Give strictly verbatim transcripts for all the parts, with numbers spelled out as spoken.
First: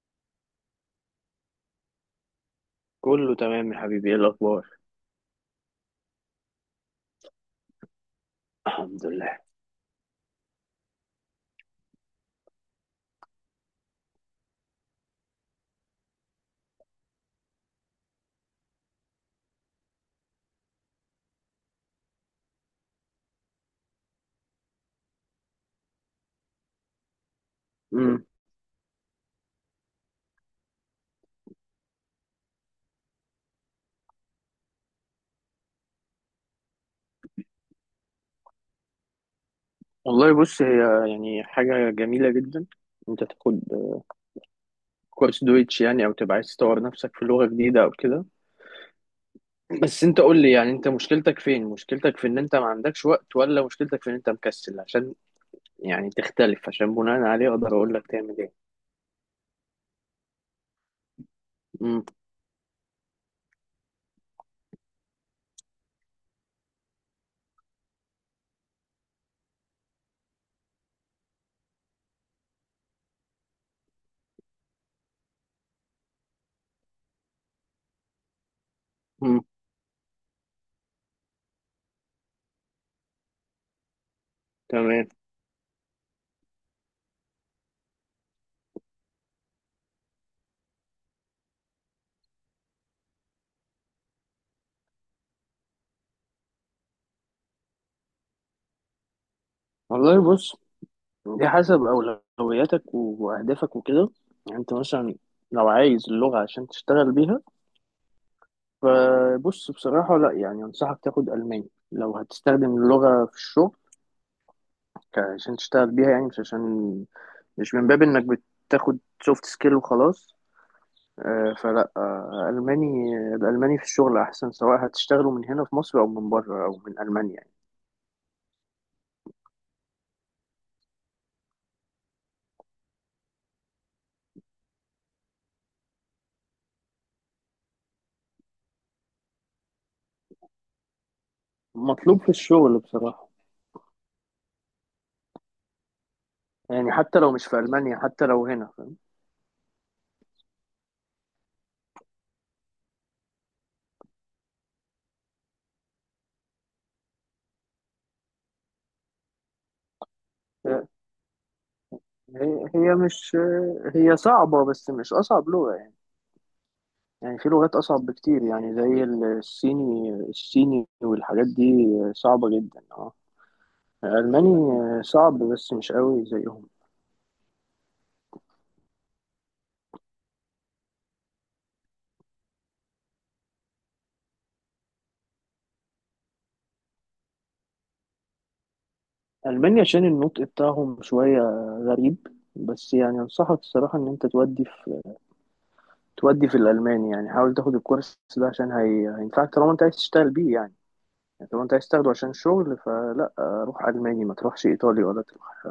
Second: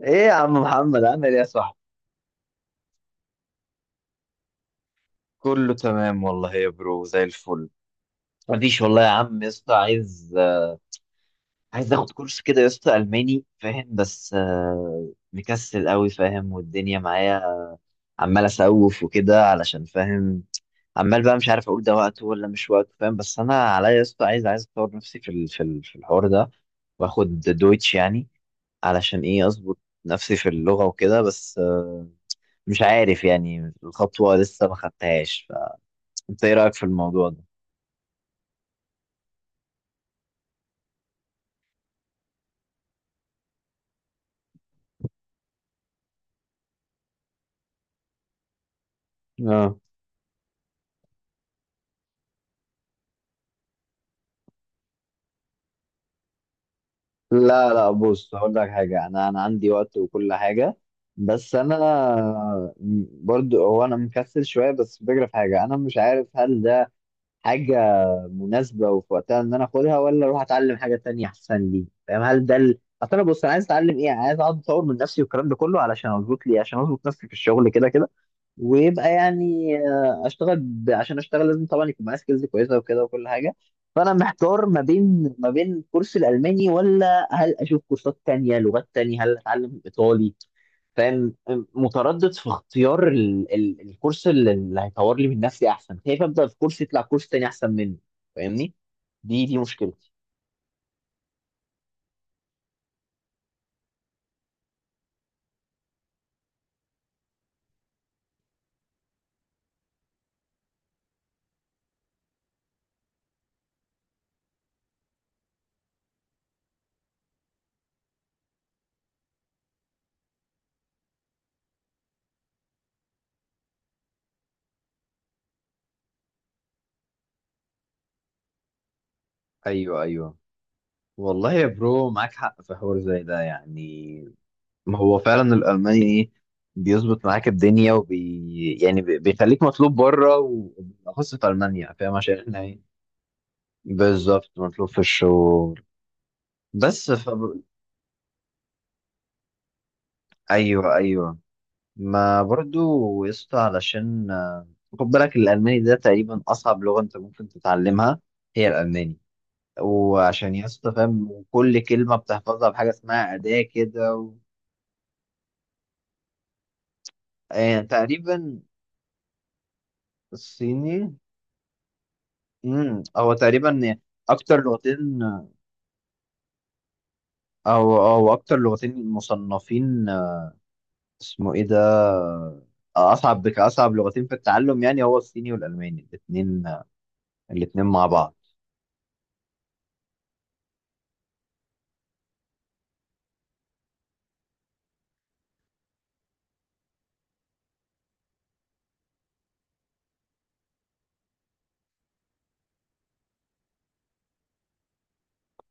ايه يا عم محمد، عامل ايه يا صاحبي؟ كله تمام يا حبيبي، ايه الاخبار؟ كله تمام والله يا برو، زي الفل. مفيش والله الحمد يا لله. عم يا اسطى. عايز عايز اخد كورس كده يا اسطى، الماني، فاهم؟ بس آه، مكسل قوي، فاهم؟ والدنيا معايا، عمال اسوف وكده، علشان فاهم. عمال بقى مش عارف اقول ده وقته ولا مش وقته، فاهم؟ بس انا عليا يا اسطى، عايز عايز اطور نفسي في ال- في ال- في الحوار ده، واخد دويتش امم. يعني. علشان ايه؟ اظبط نفسي في اللغة وكده. بس آه، مش عارف يعني، الخطوة لسه ما خدتهاش. انت ايه رايك في الموضوع ده؟ والله، بص. هي يعني حاجه جميله جدا انت تاخد كورس دويتش، يعني او تبقى عايز تطور نفسك في لغه جديده او كده. اه. بس انت قول لي، يعني انت مشكلتك فين؟ مشكلتك في ان انت ما عندكش وقت ولا مشكلتك في ان انت مكسل؟ عشان يعني تختلف، عشان بناء عليه اقدر لا، لا، اقول لك بص تعمل ايه. هقول لك حاجه، انا انا عندي وقت وكل حاجه. بس انا، امم، برضو هو انا مكسل شويه، بس الفكره في حاجه، انا مش عارف هل ده حاجه مناسبه وفي وقتها ان انا اخدها، ولا اروح اتعلم حاجه تانية احسن لي، فاهم؟ هل ده ال... اصل انا، بص، انا عايز اتعلم ايه؟ عايز اقعد اطور من نفسي والكلام ده كله، علشان اظبط لي، عشان اظبط نفسي في الشغل كده كده، ويبقى امم. يعني آه، اشتغل ب... عشان اشتغل لازم طبعا يكون معايا سكيلز كويسه وكده وكل حاجه. فانا محتار ما تمام. بين ما بين كورس الالماني، ولا هل اشوف كورسات تانية لغات تانية، هل اتعلم الايطالي؟ فاهم؟ متردد في اختيار ال... ال... الكورس اللي اللي هيطور لي من نفسي احسن، خايف ابدا في كورس يطلع كورس تاني احسن منه. فاهمني؟ دي دي مشكلتي. والله، بص، دي حسب اولوياتك واهدافك وكده. يعني انت مثلا لو عايز اللغه عشان تشتغل بيها، فبص، بصراحة لا، يعني أنصحك تاخد ألماني لو هتستخدم اللغة في الشغل، ك- عشان تشتغل بيها، يعني مش عشان، مش من باب إنك بتاخد سوفت سكيل وخلاص. آه، فلا، آه، ألماني الألماني في الشغل أحسن، سواء هتشتغلوا من هنا في مصر أو من بره أو من ألمانيا، يعني ايوه، ايوه، والله يا برو معاك حق في حوار زي ده يعني. ما هو فعلا الألماني إيه، بيظبط معاك الدنيا وبي يعني بي- بيخليك مطلوب بره وبالأخص في ألمانيا، فاهم؟ مطلوب في عشان إحنا الشغل إيه. بصراحة. بالظبط، مطلوب في الشغل. يعني بس حتى لو مش في فب... ألمانيا، حتى لو هنا، فاهم. أيوه، أيوه، ما برضو يسطا، علشان آه، خد بالك، الألماني ده تقريبا أصعب لغة أنت ممكن تتعلمها. هي الألماني، وعشان يسطا فاهم، كل كلمة هي بتحفظها بحاجة هي اسمها مش أداة كده هي و... صعبة بس مش أصعب لغة يعني. يعني في لغات آه، أصعب بكتير، تقريبا. يعني زي الصيني الصيني الصيني. والحاجات دي، صعبة جدا امم اه. هو تقريبا اكتر ألماني لغتين، صعب بس مش قوي زيهم. او او اكتر لغتين مصنفين، آه، اسمه ايه ده، آه، اصعب كاصعب لغتين في التعلم، يعني هو الصيني والالماني الاثنين، الاثنين مع بعض. ألمانيا عشان النطق بتاعهم شوية غريب. بس يعني أنصحك الصراحة إن أنت تودي في تودي في الألماني، يعني حاول تاخد الكورس ده عشان هي... هينفعك، طالما أنت عايز تشتغل بيه يعني. يعني طالما أنت عايز تاخده عشان شغل، فلا، روح ألماني، ما تروحش إيطالي ولا تروح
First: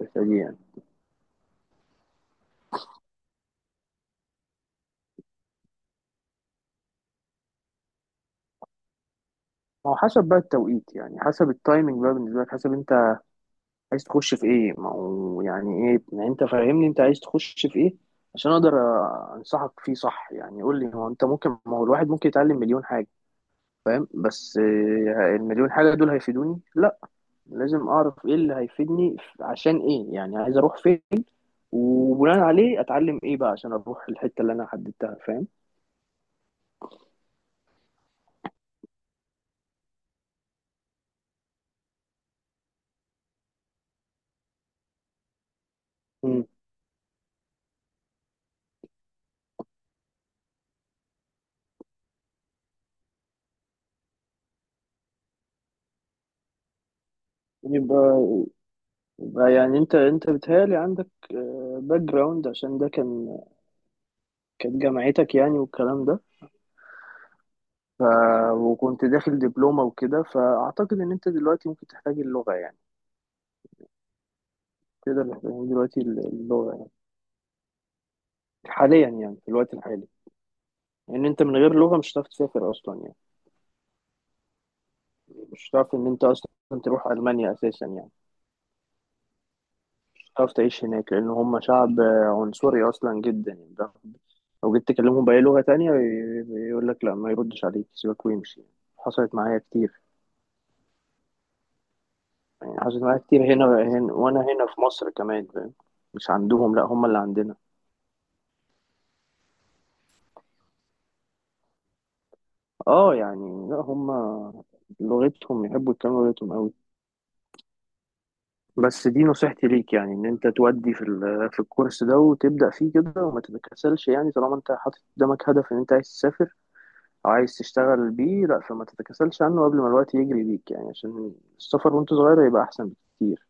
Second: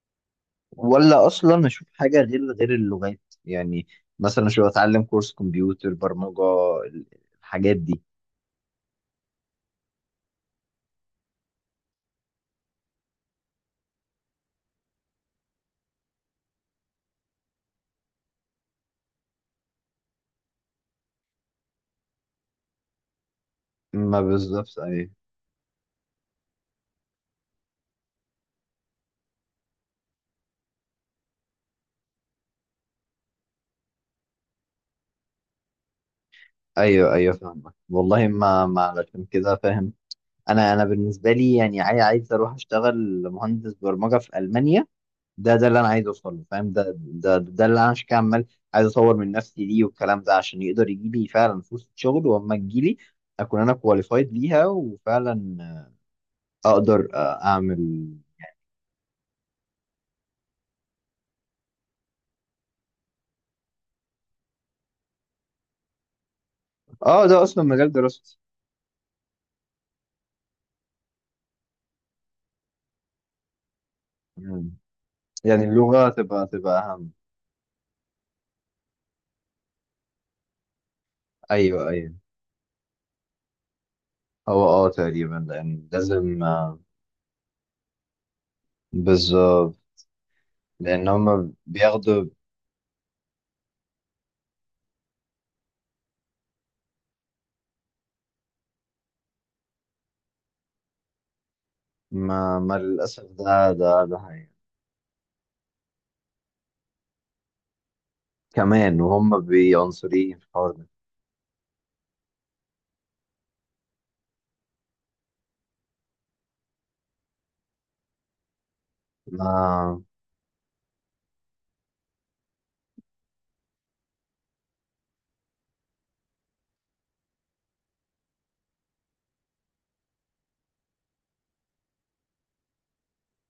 الحتة دي يعني. ولا اصلا اشوف حاجه غير غير اللغات يعني؟ مثلا شو اتعلم كورس كمبيوتر برمجه، ال- الحاجات دي. هو حسب بقى التوقيت، يعني حسب التايمنج بقى بالنسبة لك، حسب أنت عايز تخش في ايه. ما هو يعني ايه يعني، انت فاهمني، انت عايز تخش في ايه عشان اقدر أ- انصحك فيه صح يعني. قول لي، هو انت ممكن ما هو الواحد ممكن يتعلم مليون حاجة، فاهم، ما بس بالظبط، ايوه آه، المليون حاجة دول هيفيدوني؟ لا. لازم اعرف ايه اللي هيفيدني، ف- عشان ايه، يعني عايز اروح فين، وبناء عليه اتعلم ايه بقى عشان اروح الحتة اللي انا حددتها، فاهم. ايوه ايوه، فاهمك والله، ما ما علشان كده فاهم. انا انا بالنسبه لي يعني عاي- عايز اروح اشتغل مهندس برمجه في المانيا، ده ده اللي انا عايز اوصل له، مم. فاهم؟ ده ده ده اللي انا عشان كده عمال عايز اطور من نفسي ليه والكلام ده، عشان يقدر يجي لي فعلا فرصه شغل، واما تجي لي اكون انا كواليفايد ليها وفعلا اقدر اعمل. يبقى يبقى يعني انت انت بتهيألي عندك باك جراوند، عشان ده كان كانت جامعتك، يعني والكلام ده، اه، ده اصلا مجال ف... دراستي. وكنت داخل دبلومة وكده، فأعتقد إن أنت دلوقتي ممكن تحتاج اللغة يعني. مم. تقدر تحتاج يعني دلوقتي اللغه تبقى اللغة، تبقى يعني اهم. حاليا يعني في الوقت الحالي. لأن يعني أنت من غير ايوه، لغة ايوه. مش هتعرف تسافر أصلا، يعني هو اه تقريبا، مش لان هتعرف إن أنت لازم أصلا آه، تروح ألمانيا أساسا، يعني بالظبط. مش هتعرف تعيش لان هناك، لأن هم هم شعب بياخدوا، عنصري أصلا جدا، يعني ده لو جيت تكلمهم بأي لغة تانية، ي- يقول لك لا، ما يردش عليك، سيبك ويمشي. حصلت معايا كتير. ما, ما يعني حصلت معايا للاسف كتير هنا, ده ده هنا ده وأنا حقيقة. هنا في مصر كمان، فاهم؟ مش عندهم، لا، هم اللي عندنا كمان، وهم بيعنصريين في الحوار ده. اه يعني. لا هم لغتهم، يحبوا يتكلموا لغتهم قوي. بس دي نصيحتي ليك، ما يعني ان انت تودي في ال- في الكورس ده وتبدا فيه كده وما تتكاسلش، يعني طالما انت حاطط قدامك هدف ان انت عايز تسافر او عايز تشتغل بيه، لا فما تتكاسلش عنه قبل ما الوقت يجري بيك، يعني عشان السفر وانت صغير هيبقى احسن بكتير.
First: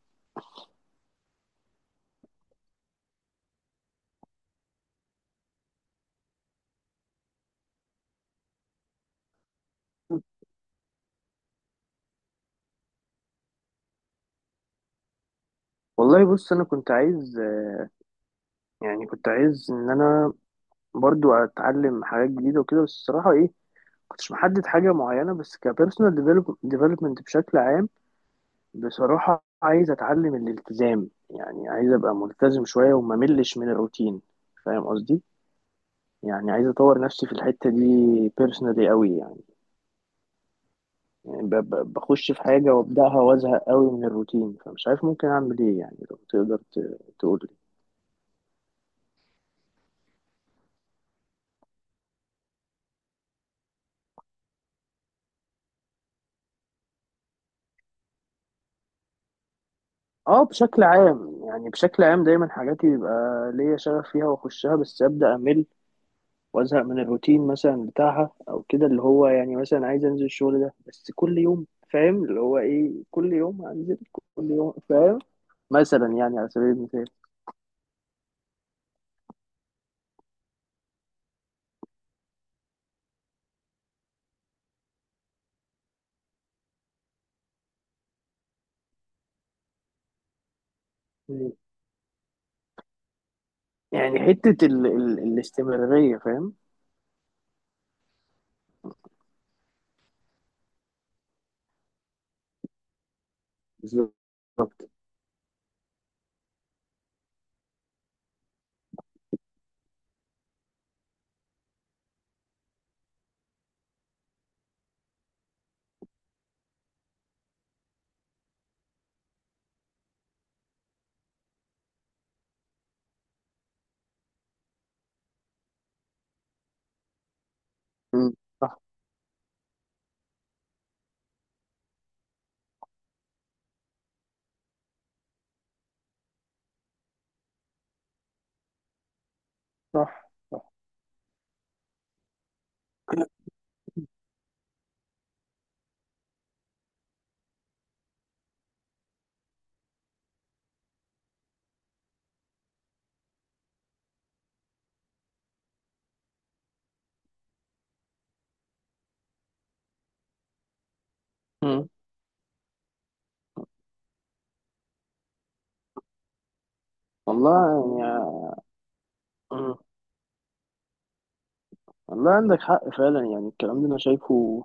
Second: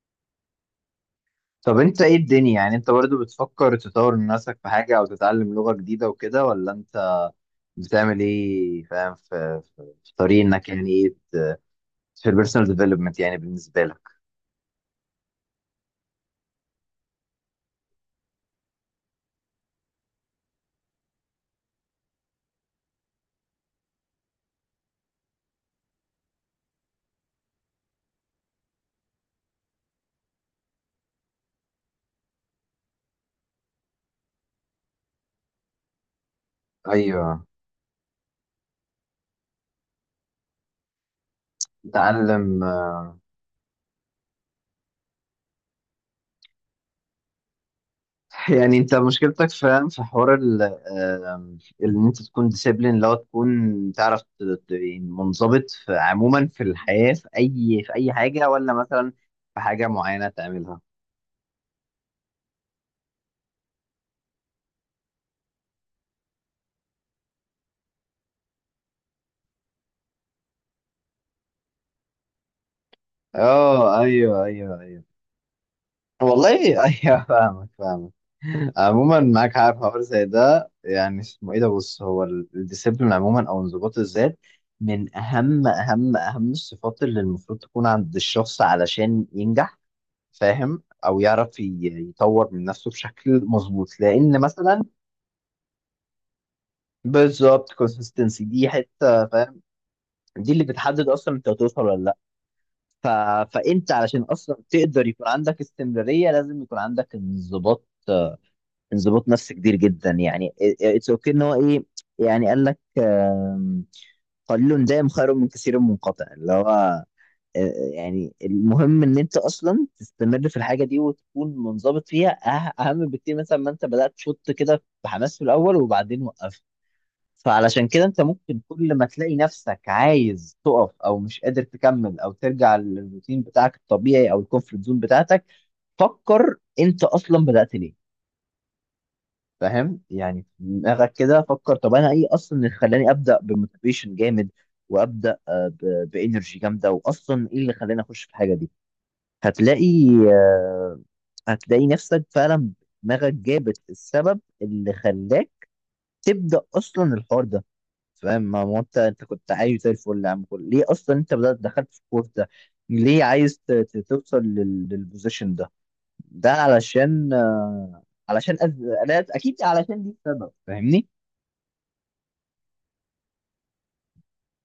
طب انت ايه الدنيا؟ يعني انت برضو بتفكر تطور من نفسك في حاجة او تتعلم لغة جديدة وكده، ولا انت بتعمل ايه؟ فاهم؟ في, في, في طريق انك يعني ايه، في البيرسونال ديفلوبمنت يعني بالنسبة لك. والله بص، انا كنت عايز، يعني كنت عايز ان انا برضو اتعلم حاجات جديده وكده، بس الصراحه ايه، كنتش محدد حاجه معينه، بس كبيرسونال ديفلوبمنت بشكل عام. بصراحة عايز أتعلم الالتزام، يعني عايز أبقى ملتزم شوية وما ملش من الروتين، فاهم قصدي؟ يعني عايز أطور نفسي في ايوه. الحتة دي بيرسونالي قوي، يعني, يعني ب- ب- بخش في تعلم. حاجة وأبدأها وأزهق قوي من الروتين، فمش عارف ممكن أعمل إيه يعني، لو تقدر ت- تقول لي. يعني انت مشكلتك فاهم؟ في حوار ال آم، ان انت تكون ديسيبلين، لو تكون تعرف ت- ت- يعني منضبط في عموما في الحياة، في اي في اي حاجة، ولا مثلا في حاجة معينة أه، تعملها. بشكل عام، يعني بشكل عام دايما حاجاتي بيبقى ليا شغف فيها وأخشها، بس أبدأ أمل وازهق من الروتين مثلا بتاعها او كده، اللي هو يعني مثلا عايز انزل الشغل ده بس كل يوم، فاهم، اللي هو ايه، كل يوم اه، هنزل ايوه، كل يوم، ايوه، ايوه، فاهم. مثلا يعني على والله سبيل المثال. ايوه، فاهمك فاهمك. عموما معاك حق في حوار زي ده يعني، اسمه ايه ده، بص هو ال- الديسيبلين عموما، او انضباط الذات، من اهم اهم اهم الصفات اللي المفروض تكون عند الشخص علشان ينجح. فاهم؟ او مم. يعرف ي- يطور من نفسه بشكل مظبوط، يعني لان حتة مثلا ال ال الاستمرارية، فاهم. بالظبط، consistency دي حته، فاهم؟ دي اللي بتحدد اصلا انت هتوصل ولا لا. ف... فانت بالظبط. علشان اصلا تقدر يكون عندك استمراريه لازم يكون عندك انضباط. انضباط نفسي كبير جدا يعني. اتس اوكي ان هو ايه، يعني قال لك آم، قليل دائم خير من كثير منقطع، اللي هو آه، يعني، المهم ان انت اصلا تستمر في الحاجه دي وتكون منضبط فيها، أه- اهم بكتير مثلا ما انت بدات تشط كده بحماس في الاول وبعدين وقفت. فعلشان كده انت مم. ممكن صح، كل ما تلاقي نفسك عايز تقف، او مش قادر تكمل، او ترجع للروتين بتاعك الطبيعي او الكومفورت زون بتاعتك، فكر انت اصلا بدات ليه. فاهم؟ صح، يعني في صح. دماغك كده فكر، طب انا ايه اصلا اللي خلاني ابدا بموتيفيشن جامد، وابدا آه، ب- بانرجي جامده، واصلا ايه اللي خلاني اخش في الحاجه دي. هتلاقي آه، هتلاقي نفسك فعلا دماغك جابت السبب اللي خلاك تبدا اصلا الحوار ده. فاهم؟ ما هو انت انت كنت عايز زي الفل يا عم. كل ليه اصلا انت بدات مم. دخلت في الكورس ده؟ ليه عايز ت- ت- توصل لل- للبوزيشن ده، ده علشان والله آه، يعني. علشان أز... لا، اكيد مم. علشان دي السبب، فاهمني؟ والله عندك حق فعلا، يعني الكلام ده انا شايفه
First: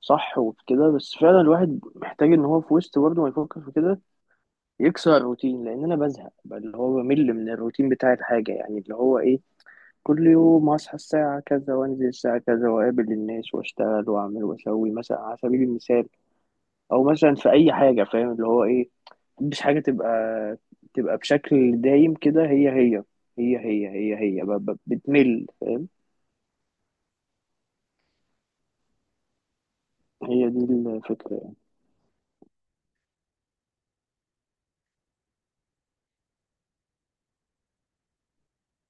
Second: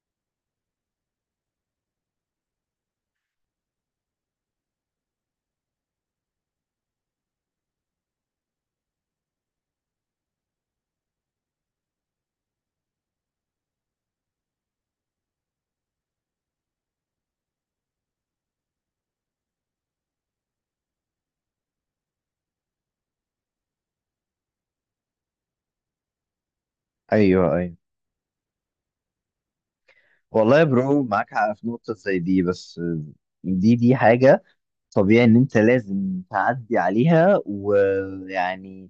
صح وكده، بس فعلا الواحد محتاج ان هو في وسط برضه ما يفكر في كده، يكسر الروتين، لان انا بزهق بقى، اللي هو بمل من الروتين بتاع الحاجه، يعني اللي هو ايه، كل يوم اصحى الساعه كذا وانزل الساعه كذا واقابل الناس واشتغل واعمل واسوي، مثلا على سبيل المثال، او مثلا في اي حاجه، فاهم، اللي هو ايه، مش حاجه تبقى تبقى بشكل دايم كده، هي هي هي هي هي هي ب- ب- بتمل، فاهم. ايوه، ايوه، هي والله دي يا برو معاك الفكره حق يعني. في نقطة زي دي، بس دي دي حاجة طبيعي ان انت لازم تعدي عليها، ويعني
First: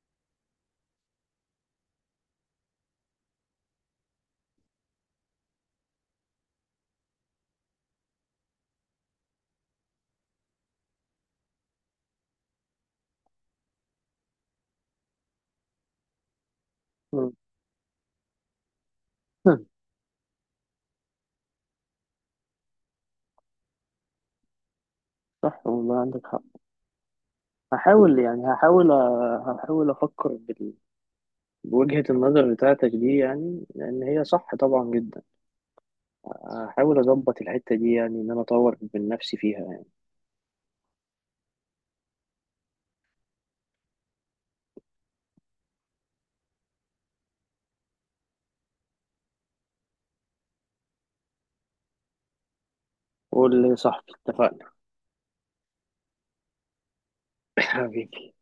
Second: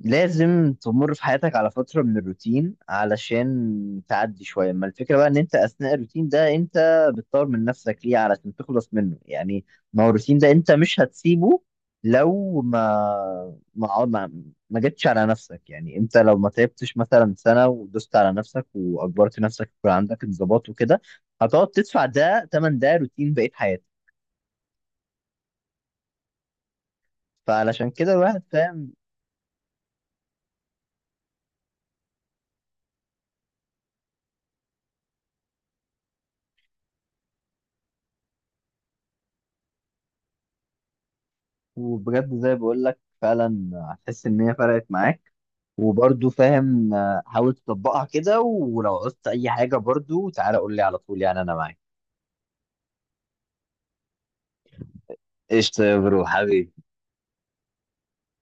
لازم تمر في حياتك على فترة من الروتين علشان تعدي شوية. ما الفكرة بقى ان انت اثناء الروتين ده، انت بتطور من نفسك ليه؟ علشان تخلص منه يعني. ما هو الروتين ده انت مش هتسيبه لو ما ما ما, ما جتش على نفسك يعني. انت لو ما تعبتش مم. مثلا سنة ودوست على نفسك واجبرت نفسك يكون عندك انضباط وكده، هتقعد تدفع ده تمن، ده روتين بقية حياتك. صح، والله عندك حق. فعلشان كده هحاول الواحد يعني هحاول فاهم. أ- هحاول افكر بوجهة النظر بتاعتك دي، يعني لأن هي صح طبعا جدا. هحاول أظبط الحتة دي، يعني إن أنا أطور من نفسي فيها يعني. وبجد زي بقول لك، فعلا هتحس ان هي فرقت معاك. وبرضو فاهم، آه، حاول تطبقها كده، ولو عوزت اي حاجه برضو تعالى قول لي على طول، يعني انا معاك. قول لي يا صاحبي، اتفقنا. قشطه يا برو حبيبي. حبيبي.